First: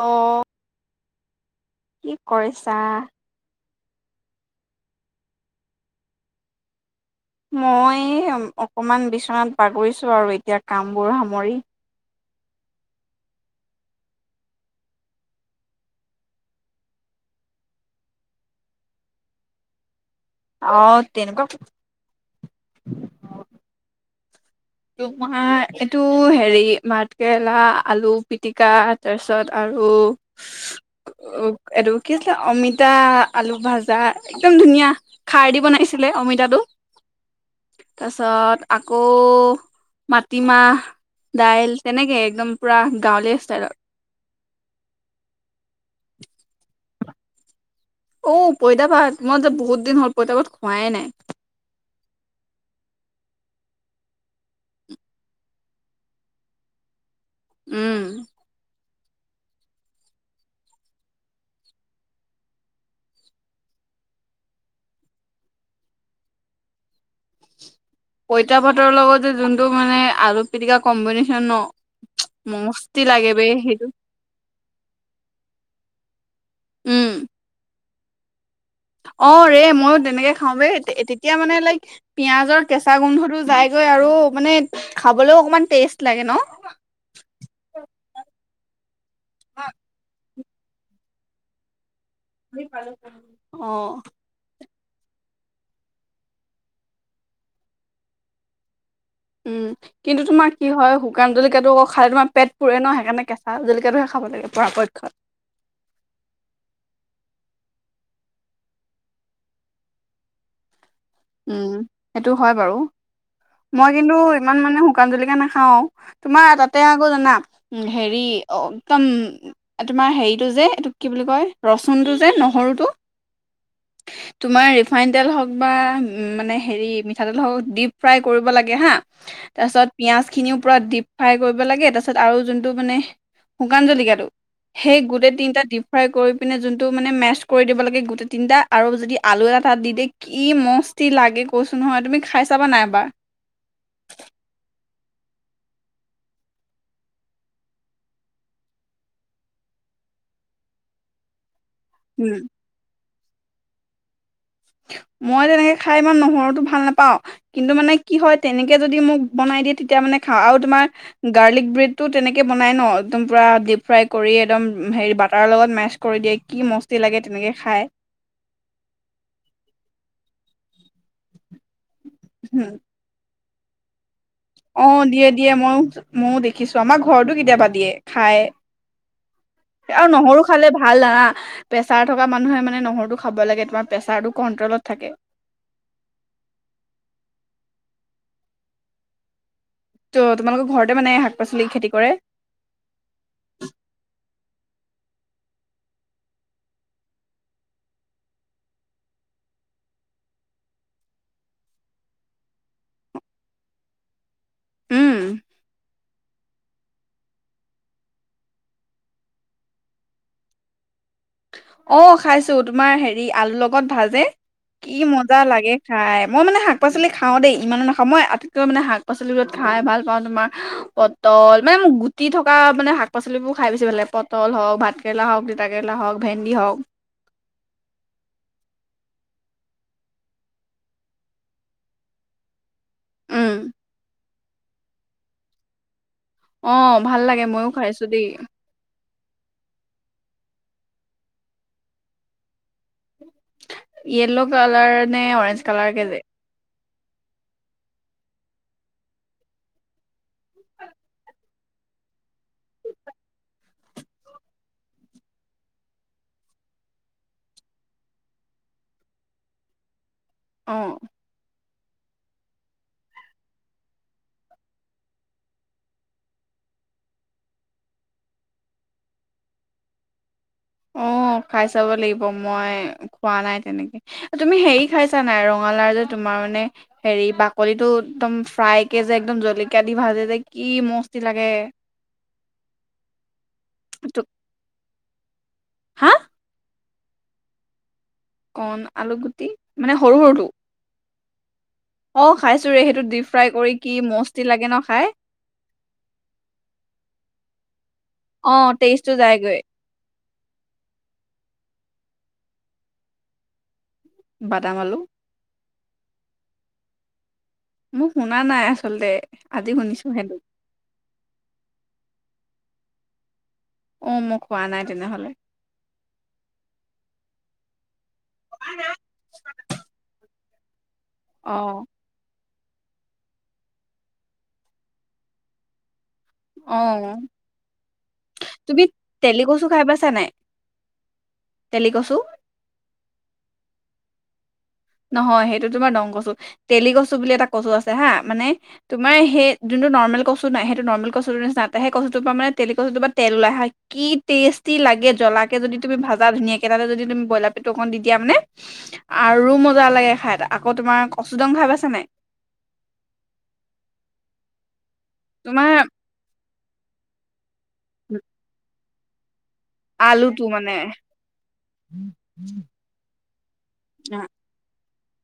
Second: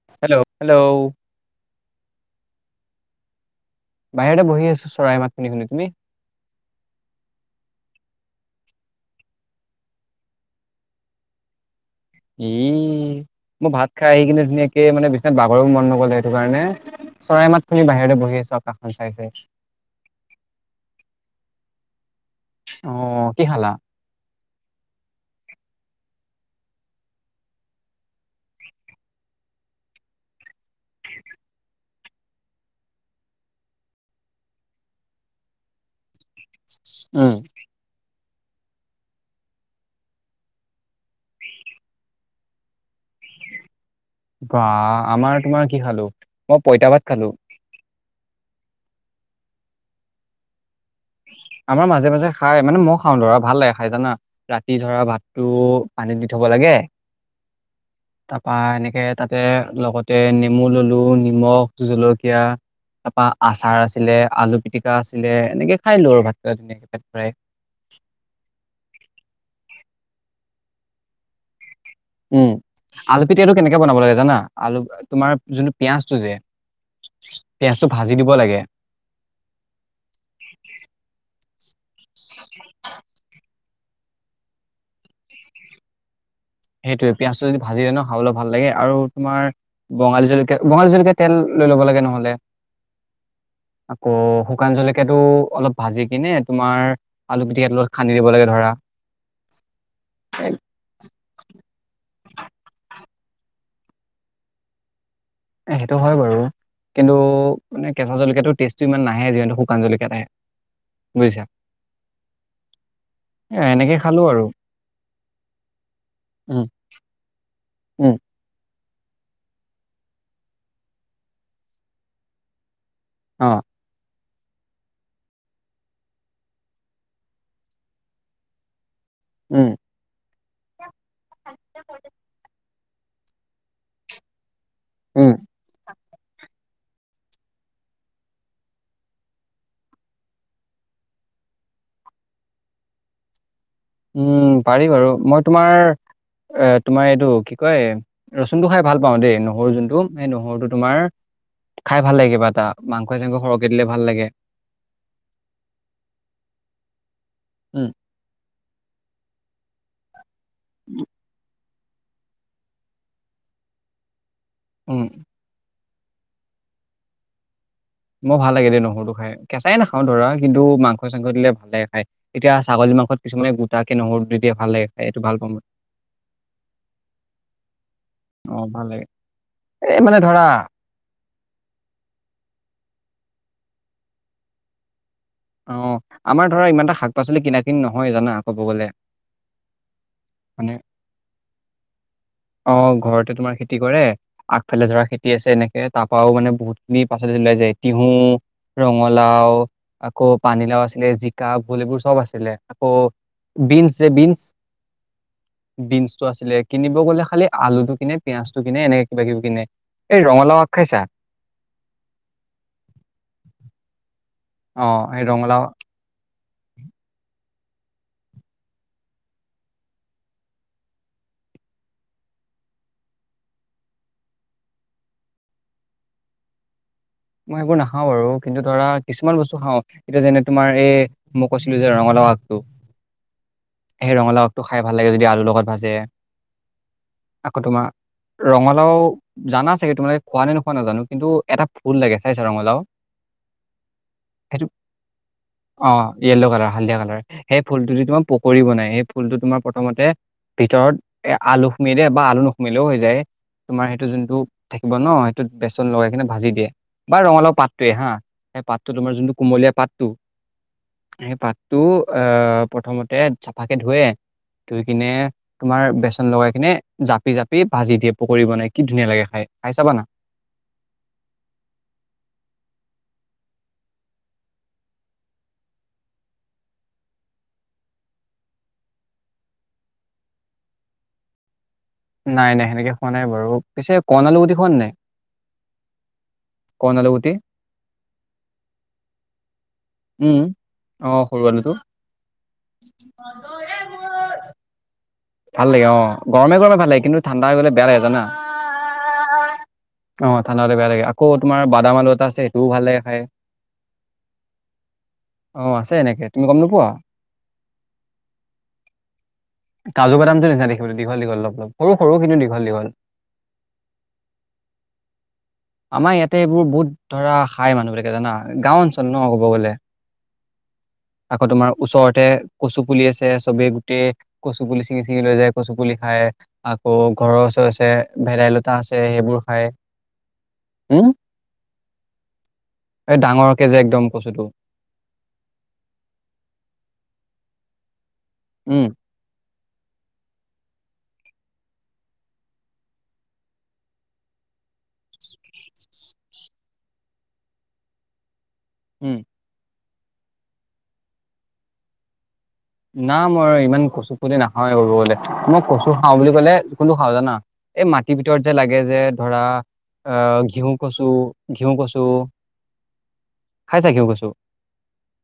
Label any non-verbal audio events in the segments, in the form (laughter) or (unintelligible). অ', hello hello. কি কৰিছা? বাহিৰতে বহি আছো চৰাই মাত শুনি শুনি, তুমি? মই অকমান বিচনাত বাগৰিছো আৰু এতিয়া কামবোৰ সামৰি। ই মই ভাত খাই আহি কিনে ধুনীয়াকে মানে বিচনাত বাগৰিব মন নগ'ল, সেইটো কাৰণে- চৰাই মাত শুনি বাহিৰতে বহি আছো আকাশখন চাই চাই। অঁ তেনেকুৱা- অঁ অঁ, কি খালা? তোমাৰ এইটো হেৰি‌ ভাঁতকেৰেলা, আলু পিটিকা তাৰপিছত আৰু- (inaudible) এইটো কি আছিলে অমিতা, আলু ভাঁজা একদম ধুনীয়া। খাৰ দি বনাইছিলে অমিতাটো। উম। তাছত আকৌ- মাটিমাহ, দাইল তেনেকে একদম পুৰা গাঁৱলীয়া ষ্টাইলত। বা, আমাৰ তোমাৰ কি খালো? মই পইতা ভাত খালো। অও' পইতা ভাত, মই যে বহুত দিন হ'ল পইতা ভাত খোৱাই নাই। আমাৰ মাজে মাজে খাই, মানে ময় খাওঁ ধৰা, ভাল লাগে খাই জানা। ৰাতি ধৰা ভাতটো পানীত দি থ'ব লাগে, - উম'। তাপা এনেকে তাতে লগতে নেমু ললো নিমখ, জলকীয়া- তাপা আচাৰ আছিলে, আলু পিটিকা আছিলে এনেকে খাই দিলো আৰু ভাতটো পেত ভৰাই। পঁইতা ভাতৰ লগতজে যোনটো মানে আলু পিটিকা কম্বিনেশ্যন ন- উম, মস্তি আলু লাগে বে পিটিকাটো কেনেকে সেইটো বনাব লাগে জানা? আলু তোমাৰ যোনটো পিয়াঁজটো যে, উম - পিয়াঁজটো ভাঁজি দিব লাগে। অ ৰে' ময়ো তেনেকে খাওঁ বে তেতিয়া মানে লাইক পিয়াজৰ কেঁচ- চা গোন্ধটো যাইগৈ আৰু মানে খাবলৈও অকমান টেষ্ট লাগে ন। সেইটোৱে, পিয়াঁজটো যদি ভাঁজি দিয়ে ন খাবলে ভাল লাগে, আৰু তোমাৰ বঙালী জলক- কীয়া বঙালী জলকীয়া তেল লৈ ল'ব লাগে নহ'লে, অ আকৌ- শুকান জলকীয়াটো অলপ ভাঁজি কিনে তোমাৰ আলু পিটিকাটো লগত সানি দিব লাগে ধৰা। উম। কিন্তু তোমাৰ কি হয়, শুকান জলকীয়াটো খাই তোমাৰ পেট পুৰে না সেইকাৰণ কেঁচা জলিকীয়াটোহে খাব লাগে। পৰাপক্ষত। এ সেইটো হয় বাৰু। কিন্তু মানে কেঁচা জলকীয়াটো টেষ্টটো ইমান নাহে, যিহেতু শুকান জলকীয়াত আহে। বুজিছা? উম সেইটো হয় বাৰু। এ মই এনেকে কিন্তু খালোঁ আৰু ইমান মানে শুকান জলকীয়া নাখাও, তোমাৰ উম, তাতে আকৌ জানা উম, হেৰি একদম তোমাৰ হেৰিটো যে এইটো কি বুলি কয় ৰচুনটো যে নহৰুটো অ। তোমাৰ ৰিফাইন তেল হওক বা উ মানে হেৰি মিঠাতেল হওক ডিপ ফ্ৰাই কৰিব লাগে হা, উম, তাৰপিছত পিঁয়াজ খিনিও পুৰা ডিপ ফ্ৰাই কৰিব লাগে তাৰপিছত আৰু যোনটো মানে শুকান জলকীয়াটো সেই উম, গোটেই তিনিটা দি ফ্ৰাই পিনে যোনটো মানে মেচ কৰি দিব লাগে গোটেই তিনিটা আৰু যদি আলু এটা দি দিয়ে কি মস্তি লাগে কৈছোঁ নহয়, তুমি খাই চাবা না এবাৰ। উম পাৰি বাৰু, মই তোমাৰ এ তোমাৰ এইটো কি কয় ৰচুনটো খাই ভাল পাওঁ দেই নহৰু যোনটো, সেই নহৰুটো তোমাৰ খাই ভাল উম লাগে কিবা এটা, মাংসই-চাংসই সৰহকে দিলে ভাল লাগে। মই তেনেকে খাই ইমান নহৰুটো ভাল নেপাওঁ। কিন্তু উম মানে কি হয়, তেনেকে যদি মোক বনাই দিয়ে তেতিয়া মানে খাওঁ। আৰু তোমাৰ গাৰ্লিক ব্ৰেডটো তেনেকে বনাই ন একদম পুৰা ডিপ ফ্ৰাই কৰি একদম উম হেৰি বাটাৰৰ লগত মেছ কৰি দিয়ে কি মস্তি লাগে তেনেকৈ খায়। মোৰ ভাল লাগে দে নহৰুটো খাই, কেঁচাই নাখাওঁ ধৰা কিন্তু মাংসই-চাংসই দিলে ভাল লাগে। এতিয়া ছাগলী মাংসত কিছুমানে গোটাকে নহৰুটো দি দিয়ে ভাল লাগে অ খাই এইটো দিয়ে ভাল পাওঁ দিয়ে মই মইও ময়ো দেখিছো আমাৰ ঘৰতো কেতিয়াবা দিয়ে খাই অ ভাল লাগে। এই আৰু মানে নহৰু ধৰা খালে ভাল লাগা, প্ৰেছাৰ থকা মানুহে মানে নহৰুটো খাব লাগে তোমাৰ প্ৰেছাৰটো কন্ট্ৰলত থাকে। অ আমাৰ ধৰা ইমান এটা শাক-পাচলি কিনা কিনি নহয় জানা কব গ'লে। ত তোমালোকৰ ঘৰতে মানে শাক-পাচলি খেতি কৰে। অ ঘৰতে তোমাৰ খেতি কৰে আগফালে ধৰা খেতি আছে এনেকে তাৰ পৰাও মানে বহুত খিনি পাচলি ওলাই যায় তিহু ৰঙালাও আকৌ পানীলাও আছিলে জিকা ভুল এইবোৰ চ'ব আছিলে। আকৌ বিনচ যে বিনচ উম বিনচটো আছিলে কিনিব গ'লে খালি আলুটো কিনে, পিয়য়াজটো কিনে এনেকে কিবা কিবি কিনে। এই ৰঙালাও আগ খাইছা? অ খাইছো তোমাৰ হেৰি আলুৰ লগত ভাজে, কি অ', এই মজা ৰঙালাও লাগে খাই। মই মানে শাক-পাচলি খাওঁ দেই ইমানো নাখাওঁ মই আটাইতকৈ মানে শাক-পাচলিবোৰ খাই ভাল পাওঁ তোমাৰ পটল, মানে মোক গুটি থকা মানে শাক-পাচলিবোৰ খাই বেছি ভাল লাগে, পটল হওক, ভাত কেৰেলা হওক, তিতা কেৰেলা, হওক ভেন্দি হওক, মই সেইবোৰ নাখাওঁ বাৰু কিন্তু ধৰা কিছুমান বস্তু খাওঁ এতিয়া যেনে তোমাৰ এই মই কৈছিলো যে ৰঙালাও আগটো উম। সেই ৰঙালাও আগটো খাই ভাল লাগে যদি আলুৰ লগত ভাজে। অ', ভাল লাগে আকৌ ময়ো তোমাৰ খাইছো দেই ৰঙলাউ জানা চাগে তোমালোকে খোৱানে নোখোৱা নাজানোঁ, কিন্তু এটা ফুল লাগে চাইছা ৰঙলাউ? য়েল্ল' সেইটো কালাৰ নে অৰেঞ্জ কালাৰ কে অ', যে য়েল্ল' কালাৰ, হালধীয়া কালাৰ। সেই ফুলটো দি তোমাৰ পকৰী বনাই, সেই ফুলটো তোমাৰ প্ৰথমতে ভিতৰত এ আলু সোমিয়াই দিয়ে বা আলু নুসোমিয়ালেও হৈ যায়। তোমাৰ সেইটো যোনটো থাকিব ন' সেইটোত বেচন লগাই কিনে ভাজি দিয়ে। বা ৰঙলাউ পাতটোৱে হা, সেই পাতটো তোমাৰ যোনটো কুমলীয়া পাতটো অ'। সেই পাতটো এ প্ৰথমতে চাফাকে ধুৱে, ধুই কিনে তোমাৰ বেচন লগাই কিনে জাপি, জাপি ভাজি দিয়ে পকৰি বনাই, কি ধুনীয়া লাগে খায়, খায় চাবা না। অ', খাই চাব লাগিব মই খোৱা নাই তেনেকে। এই তুমি হেৰি খাইছা নাই? ৰঙালাউ যে, তোমাৰ মানে হেৰি বাকলিটো একদম ফ্ৰাইকে যে, একদম জলকীয়া দি ভাজে যে, কি মস্তি লাগে। নাই, নাই সেনেকে খোৱা নাই বাৰু। পিছে কণ আলুগুটি খোৱানে নাই? হা? কণ আলুগুটি। কণ আলুগুট উম, অ', সৰু আলুটো। অ', খাইছোঁ ৰে, সেইটো ডিপ ফ্ৰাই কৰি কি মস্তি লাগে ন' খাই? ভাল লাগে অ', গৰমে, গৰমে ভাল লাগে কিন্তু ঠাণ্ডা হৈ গ'লে বেয়া লাগে জানা? অ', টেষ্টটো যায়গৈ (unintelligible) অ', ঠাণ্ডা হ'লে বেয়া লাগে, আকৌ তোমাৰ বাদাম আলু এটা আছে সেইটোও ভাল লাগে খায়। বাদাম আলু? অ', আছে এনেকে তুমি গ'ম নোপোৱা? মোৰ শুনা নাই আচলতে। আজি শুনিছো কাজু সেইটো। বাদামটো নিচিনা দেখিবলৈ দীঘল, দীঘল অলপ, অলপ সৰু, সৰু কিন্তু দীঘল, দীঘল। অ', মোক খোৱা নাই তেনেহ'লে। আমাৰ ইয়াতে এইবোৰ বহুত ধৰা খায় মানুহবিলাকে জানা গাওঁ অঞ্চল ন' ক'ব গ'লে। আকৌ তোমাৰ অ', ওচৰতে কচু পুলি আছে চ'বেই গোটেই কচু পুলি ছিঙি, ছিঙি লৈ যায় কচু পুলি খায়। আকৌ অ', ঘৰৰ ওচৰৰ আছে ভেদাইলতা তুমি আছে সেইবোৰ তেলি কচু খায়। তেলী কচু। এ, ডাঙৰকে যে, একদম কচুটো। নহয় সেইটো তোমাৰ দং কচু, তেলী কচু বুলি এটা কচু আছে হা মানে উম, তো মানে সেই, যোনটো নৰ্মেল কচু নাই সেইটো, নৰ্মেল কচুটো নিচিনা, তে সেই কচুটো পৰা তেলী কচুটোৰ পৰা তেল ওলাই হায় কি টেষ্টি লাগে জ্বলাকে যদি, তুমি ভাজা ধুনীয়াকে তাতে যদি, তুমি ব্ৰইলাৰ পেটো অকণ দি দিয়া মানে। উম। আৰু মজা লাগে খায় আকৌ তোমাৰ কচু দং খা‌য় পাইছানে নাই? না মই ইমান কচু পুলি নাখাৱেই ক'ব গ'লে মই তোমাৰ কচু খাওঁ বুলি ক'লে কোনটো খাওঁ জানা? এ মাটিৰ ভিতৰত যে, লাগে যে, ধৰা আ, আলুটো ঘিউ মানে কচু, ঘিউ কচু খাইছা ঘিউ কচু?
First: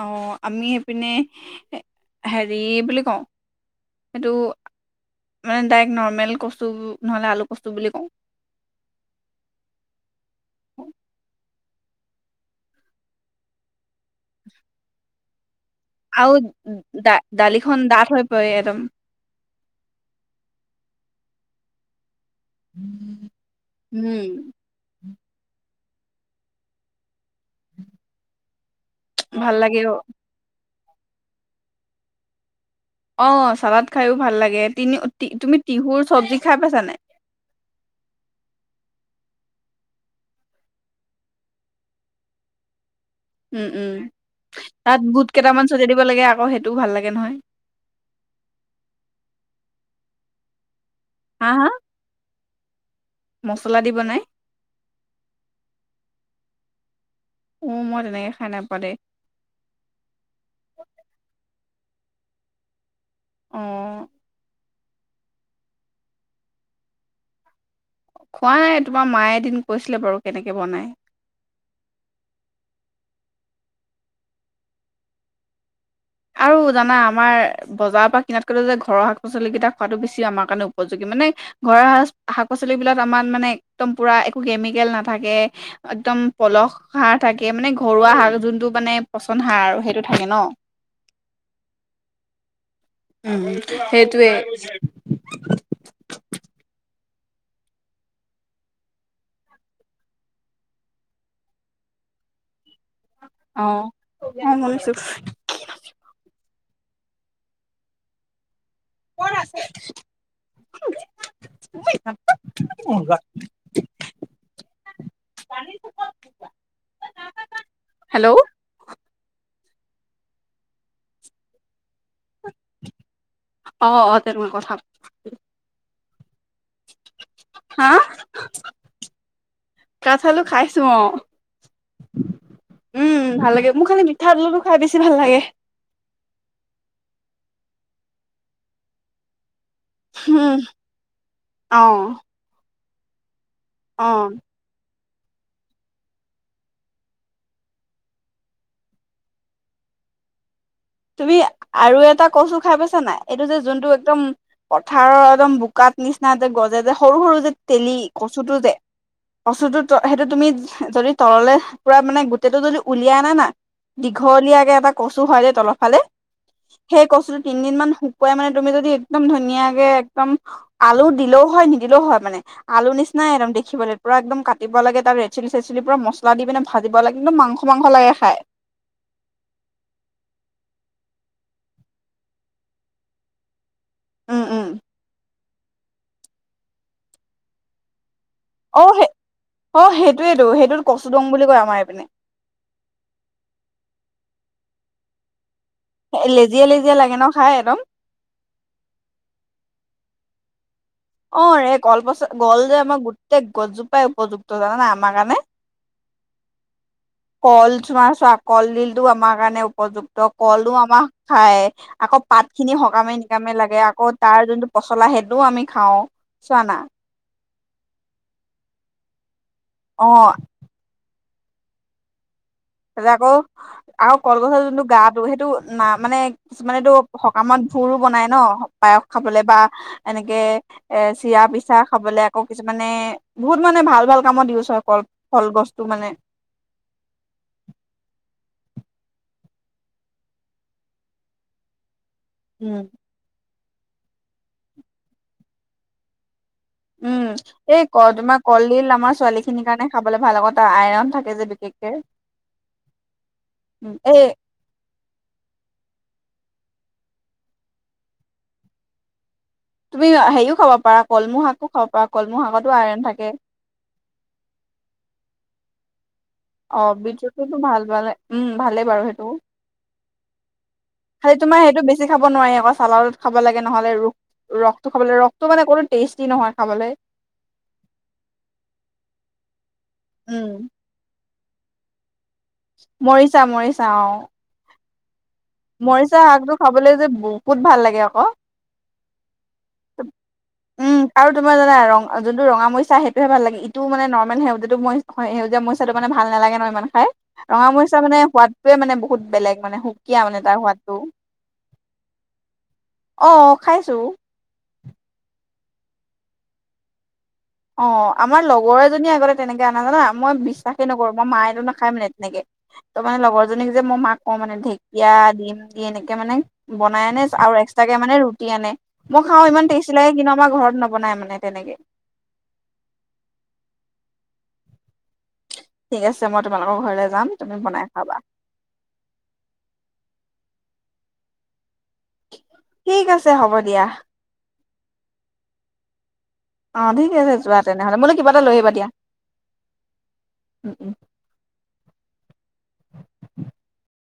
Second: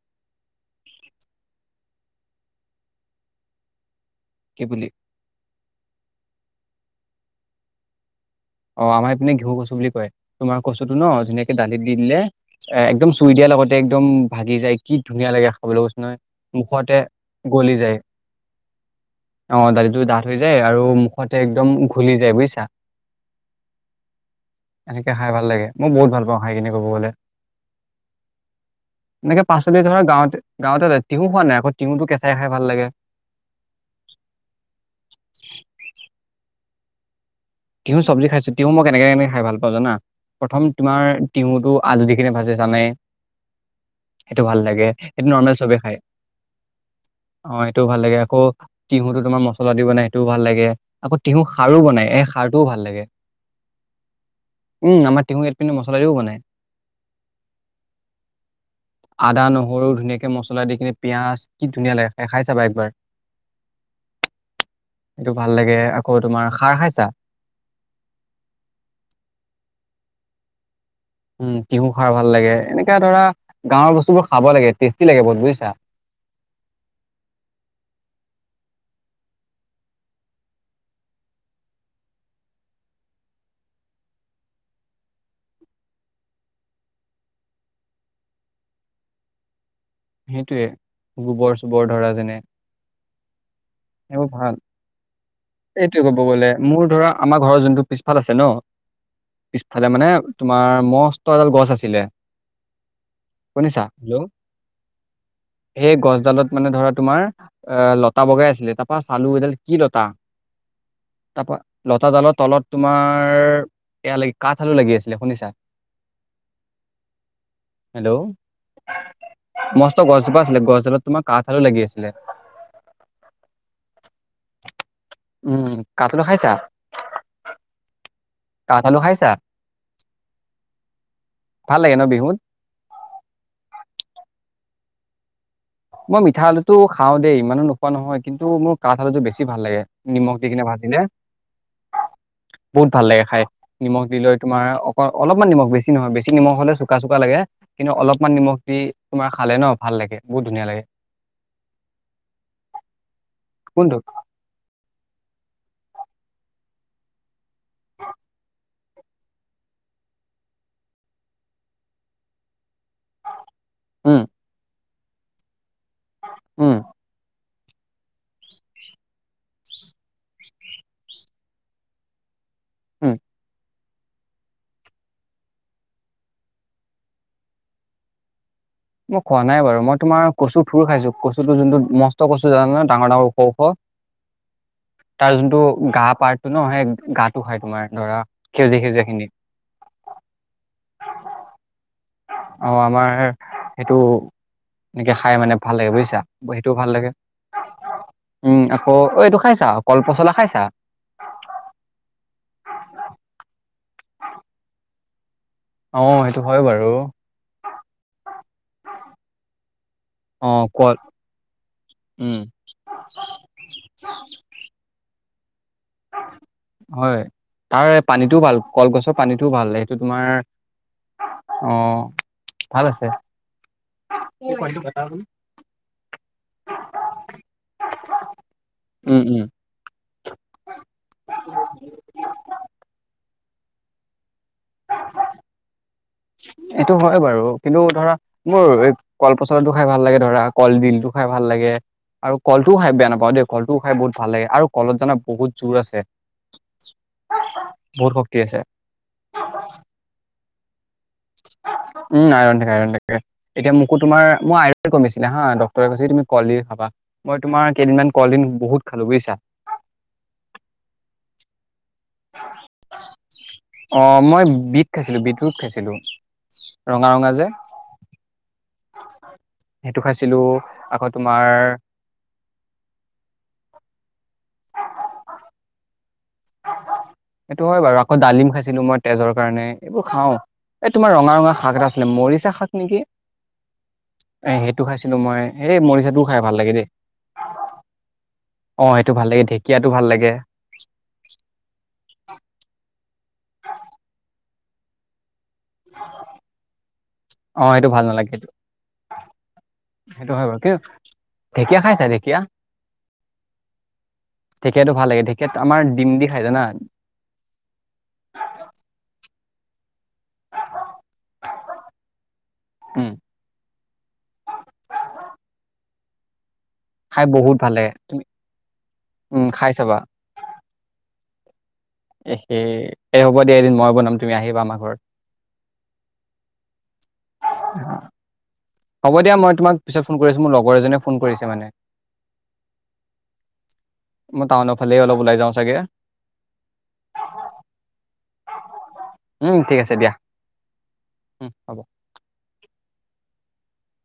অ', আমি এইপিনে হেৰি বুলি কওঁ এইটো কি বুলি? মানে ডাইৰেক নৰ্মেল কচু নহ'লে, আলু কচু বুলি কওঁ। অ', আমাৰ ইপিনে ঘিউ কচু বুলি কয়, তোমাৰ কচুটো ন' ধুনীয়াকে দালিত দি দিলে। এ, একদম চুই দিয়াৰ লগতে একদম ভাগি যায় কি ধুনীয়া লাগে খাবলৈ ব আৰু দা-ডালিখন ডাঠ হৈ পৰে এদম। অহ দালিতো ডাঠ হৈ যায় আৰু মুখতে একদম ঘুলি যায় বুজিছা। উম। এনেকে, খাই ভাল লাগে ম'ই বহুত ভাল পাওঁ খাই খিনি ক'ব গলে। এনেকে ভাল পাচলি লাগে অ ধৰা গাঁৱত গাঁৱতে তিহু খোৱা নাই আকৌ তিহুটো কেঁচাই খাই ভাল লাগে। অ চালাদ খাইও ভাল লাগে তিনি তুমি তিহুৰ চব্জি খাই পাইছা নাই তিহু চবজি খাইছো তিহু ম'ই কেনেকে কেনেকে খাই ভাল পাওঁ জানা প্ৰথম তোমাৰ তিহুটো আলু দি কিনে ভাজে জানায়ে। উম, উম। সেইটো ভাল লাগে তাত বুট সেইটো, নৰ্মেল কেইটামান চবে ছটিয়াই খায় দিব লাগে আকৌ সেইটোও ভাল লাগে নহয় অ, 'সেইটোও ভাল লাগে আকৌ তিহুটো তোমাৰ মছলা দি বনাই সেইটো ভাল লাগে। আকৌ তিহু হা হা খাৰো বনাই এই খাৰটোও ভাল লাগে। মছলা দি বনাই। উম আমাৰ তিহু এইপিনে মচলা দিও বনায়। উ ম'ই তেনেকে খাই নাই পোৱা দেই। আদা- নহৰু ধুনীয়াকে মছলা দি কিনে পিঁয়াজ কি ধুনীয়া লাগে খাই চাবা একবাৰ। অ এইটো ভাল লাগে আকৌ তোমাৰ খাৰ খাইছা খোৱা নাই তোমাৰ মায়ে এদিন, কৈছিলে বাৰু কেনেকে বনায়। উম তিহু খাৰ ভাল লাগে এনেকা ধৰা গাঁৱৰ বস্তু বোৰ খাব লাগে টেষ্টি লাগে বহুত বুজিছা। আৰু জানা আমাৰ বজাৰৰ পৰা কিনাতকো যে ঘৰৰ শাক- পাচলি কেইটা খোৱাটো বেছি আমাৰ কাৰণে উপযোগী মানে ঘৰৰ শাচ শাক -পাচলি বিলাক আমাৰ মানে একদম পুৰা একো কেমিকেল নাথাকে। একদম পলস সাৰ থাকে মানে ঘৰুৱা সাৰ যোনটো, মানে পচন সাৰ আৰু সেইটো থাকে ন সেইটোৱে গোবৰ -চোবৰ ধৰা যেনে উম সেইটোৱে। এইটোৱে, ক'ব গলে মোৰ ধৰা আমাৰ ঘৰ যোনটো, পিছফাল আছে ন- পিছফালে মানে তোমাৰ মস্ত এডাল গছ আছিলে। অ শুনিছা হেল্ল শুনিছো সেই, গছডালত মানে ধৰা তোমাৰ অ, 'লতা বগাই আছিলে তাৰপা চালো এডাল কি লতা তাৰপা লতাডালৰ তলত তোমাৰ এয়া, লাগি কাঠ আলু লাগি আছিলে শুনিছা হেল্ল মস্ত গছ এজোপা আছিলে গছডালত তোমাৰ কাঠ আলু লাগি আছিলে। অ অ তেনেকুৱা কথা উম, কাঠআলু খাইছা হা, কাঠ আলু খাইছা? কাঠআলু খাইছো অ'। ভাল লাগে ন বিহুত? উম ভাল লাগে। মোৰ খালি মিঠা আলুটো খাই বেছি ভাল লাগে। মই মিঠা আলুটো খাওঁ দেই, ইমানো নোখোৱা নহয়। কিন্তু মোৰ কাঠ আলুটো বেছি ভাল লাগে। নিমখ দি উম কিনে ভাজিলে, অ বহুত ভাল লাগে খাই। নিমখ দি অ লৈ তোমাৰ, অ অলপমান নিমখ বেছি নহয়। বেছি নিমখ হ'লে চোকা চোকা লাগে। কিন্তু অলপমান নিমখ দি তোমাৰ খালে ন ভাল লাগে। বহুত ধুনীয়া লাগে। তুমি আৰু এটা কচু খাই পাইছা নাই এইটো যে যোনটো কোনটো একদম, পথাৰৰ একদম বোকাত নিচিনা যে গজে যে সৰু সৰু যে তেলি কচুটো যে। কচুটো সেইটো তুমি যদি তললে পুৰা মানে গোটেইটো যদি, উলিয়াই আনা না উম দীঘলীয়াকে এটা কচু হয় দেই তলৰ ফালে উম সেই কচুটো তিনদিন মান শুকুৱাই মানে তুমি যদি একদম ধুনীয়াকে একদম আলু দিলেও হয় নিদিলেও হয় মানে আলু উম নিচিনাই একদম দেখিবলে পুৰা একদম কাটিব লাগে তাত ৰেডচিলি-চেডচিলি পুৰা মছলা দি পিনে ভাজিব লাগে। একদম মাংস মাংস লাগে খাই। মই খোৱা নাই বাৰু। মই তোমাৰ কচু থুৰ খাইছো। কচুটো যোনটো মষ্ট কচু জানা নে ডাঙৰ-ডাঙৰ ওখ-ওখ। উম উম তাৰ যোনটো গা পাৰটো ন সেই গাটো খাই তোমাৰ ধৰা। সেউজীয়া অ', সেউজীয়া সেই, খিনি অ', সেইটোৱেটো সেইটো কচু দং বুলি কয় আমাৰ এইপিনে। অ', আমাৰ সেইটো এনেকে খাই মানে। ভাল লাগে বুজিছা। লেজিয়া সেইটো ভাল লেজিয়া লাগে। ন খাই একদম উম আকৌ, অ' এইটো খাইছা কল-পচলা খাইছা? অ' ৰে কল পচলা, কল যে আমাৰ গোটেই গছজোপাই উপযুক্ত জানা নাই আমাৰ কাৰণে। অ'সেইটো হয় বাৰু। কল তোমাৰ চোৱা, কলডিলটো আমাৰ কাৰণে উপযুক্ত। ত' অ', কলটো কল আমাৰ খাই। আকৌ উম, পাতখিনি সকামে নিকামে লাগে। আকৌ তাৰ যোনটো পচলা সেইটোও আমি খাওঁ। চোৱা না হয়। তাৰ পানীটোও ভাল, কলগছৰ পানীটো ভাল। সেইটো অ তোমাৰ, অ', ভাল আছে। যে আকৌ আৰু কলগছৰ যোনটো গাটো সেইটো না মানে কিছুমান সকামত, ফুৰো বনাই ন পায়স উম, খাবলে উম, বা এনেকে। এ চিৰা-পিচা খাবলে আকৌ কিছুমানে বহুত মানে ভাল-ভাল কামত ইউচ হয় কল। কলগছটো মানে, এইটো হয় বাৰু। কিন্তু ধৰা, মোৰ কল-পচলাটো খাই ভাল লাগে। ধৰা কলডিলটো খাই ভাল লাগে। আৰু কলটোও উম খাই বেয়া নাপাওঁ দেই কলটোও খাই বহুত ভাল লাগে। আৰু কলত জানা বহুত জোৰ আছে। উম এই কল বহুত শক্তি তোমাৰ আছে কলডিল আমাৰ ছোৱালী খিনিৰ কাৰণে খাবলৈ ভাল আকৌ তাত আইৰন থাকে। যে বিশেষকে উম, আইৰণ থাকে, আইৰণ থাকে। এতিয়া উম মোকো এই তোমাৰ মই আইৰণ কমিছিলে হা ডক্টৰে কৈছে তুমি কলডিল খাবা। মই তোমাৰ কেইদিনমান কলডিল বহুত খালো বুজিছা। তুমি হেৰিও খাব পাৰা। কলমৌ শাকো খাব পাৰা। কলমৌ শাকতো আইৰণ থাকে। অ', মই বিট খাইছিলো। বিটৰুট খাইছিলো। অ' ৰঙা ৰঙা যে বিটৰুটোটো ভাল, ভালে উম ভালেই বাৰু সেইটো। সেইটো খাইছিলো। আকৌ তোমাৰ, হয় সেইটো বেছি খাব নোৱাৰি। আকৌ চালাদত খাব লাগে নহ'লে ৰস, ৰসটো খাব লাগে। ৰসটো মানে অকনো টেষ্টি নহয়। খাবলৈ সেইটো হয় বাৰু। আকৌ ডালিম খাইছিলো মই তেজৰ কাৰণে, এইবোৰ খাওঁ। উম এই তোমাৰ ৰঙা-ৰঙা শাক এটা আছিলে। মৰিছা শাক। মৰিছা, মৰিছা, অ',। এই সেইটো খাইছিলোঁ মই। এই মৰিচা মৰিছাটোও খাই ভাল শাকটো লাগে দেই। খাবলৈ যে বহুত ভাল লাগে আকৌ অ'সেইটো ভাল লাগে। ঢেকীয়াটো ভাল লাগে। উম, আৰু তোমাৰ জানা, ৰং যোনটো ৰঙা মৰিচা সেইটো তোহে ভাল লাগে, ইটো মানে নৰ্মেল সেউজতটো মই হয় মই টো মানে ভাল নালাগে ন ইমান খাই, অ ৰঙা সেইটো মৰিচাৰ ভাল মানে নালাগে সেইটো সোৱাদটয়োনে বহু বেলেগ মানে সুকীয়া সেইটো মানে হয় বাৰু তাৰ কিন্তু সোৱাদটো, ঢেকীয়া খাইছা ঢেকীয়া অ', খাইছোঁ। ঢেকীয়াটো ভাল লাগে, ঢেকীয়াত আমাৰ ডিম দি খায় জানা? অ', আমাৰ লগৰ এজনী আগতে তেনেকৈ আনে জানা? মই বিশ্বাসেই নকৰোঁ, মই মায়তো নাখায় মানে তেনেকৈ। ত' উম মানে লগৰজনীক যে মই মাক কওঁ, মানে ঢেকীয়া দিম দি এনেকে মানে বনাই আনে খাই বহুত আৰু ভাল লাগে এক্সট্ৰাকে মানে তুমি ৰুটি আনে, মই উম খাওঁ, খাই ইমান টেষ্টি চাবা লাগে, কিন্তু আমাৰ ঘৰত নবনাই মানে তেনেকে। এস এই, হ'ব দিয়া এদিন, মই বনাম তুমি আহিবা আমাৰ ঘৰত। ঠিক আছে মই তোমালোকৰ ঘৰলৈ যাম, তুমি বনাই খাবা। হ'ব দিয়া, মই তোমাক পিছত ফোন কৰি আছোঁ, মোৰ লগৰ এজনীয়ে ফোন কৰিছে মানে। ঠিক আছে, হ'ব দিয়া। মই টাউনৰ ফালেই অলপ ওলাই যাওঁ চাগে। অঁ, ঠিক আছে, যোৱা তেনেহ'লে, মোলৈ কিবা এটা লৈ আহিবা দিয়া। উম ঠিক আছে দিয়া, উম উম উম হ'ব। (inaudible)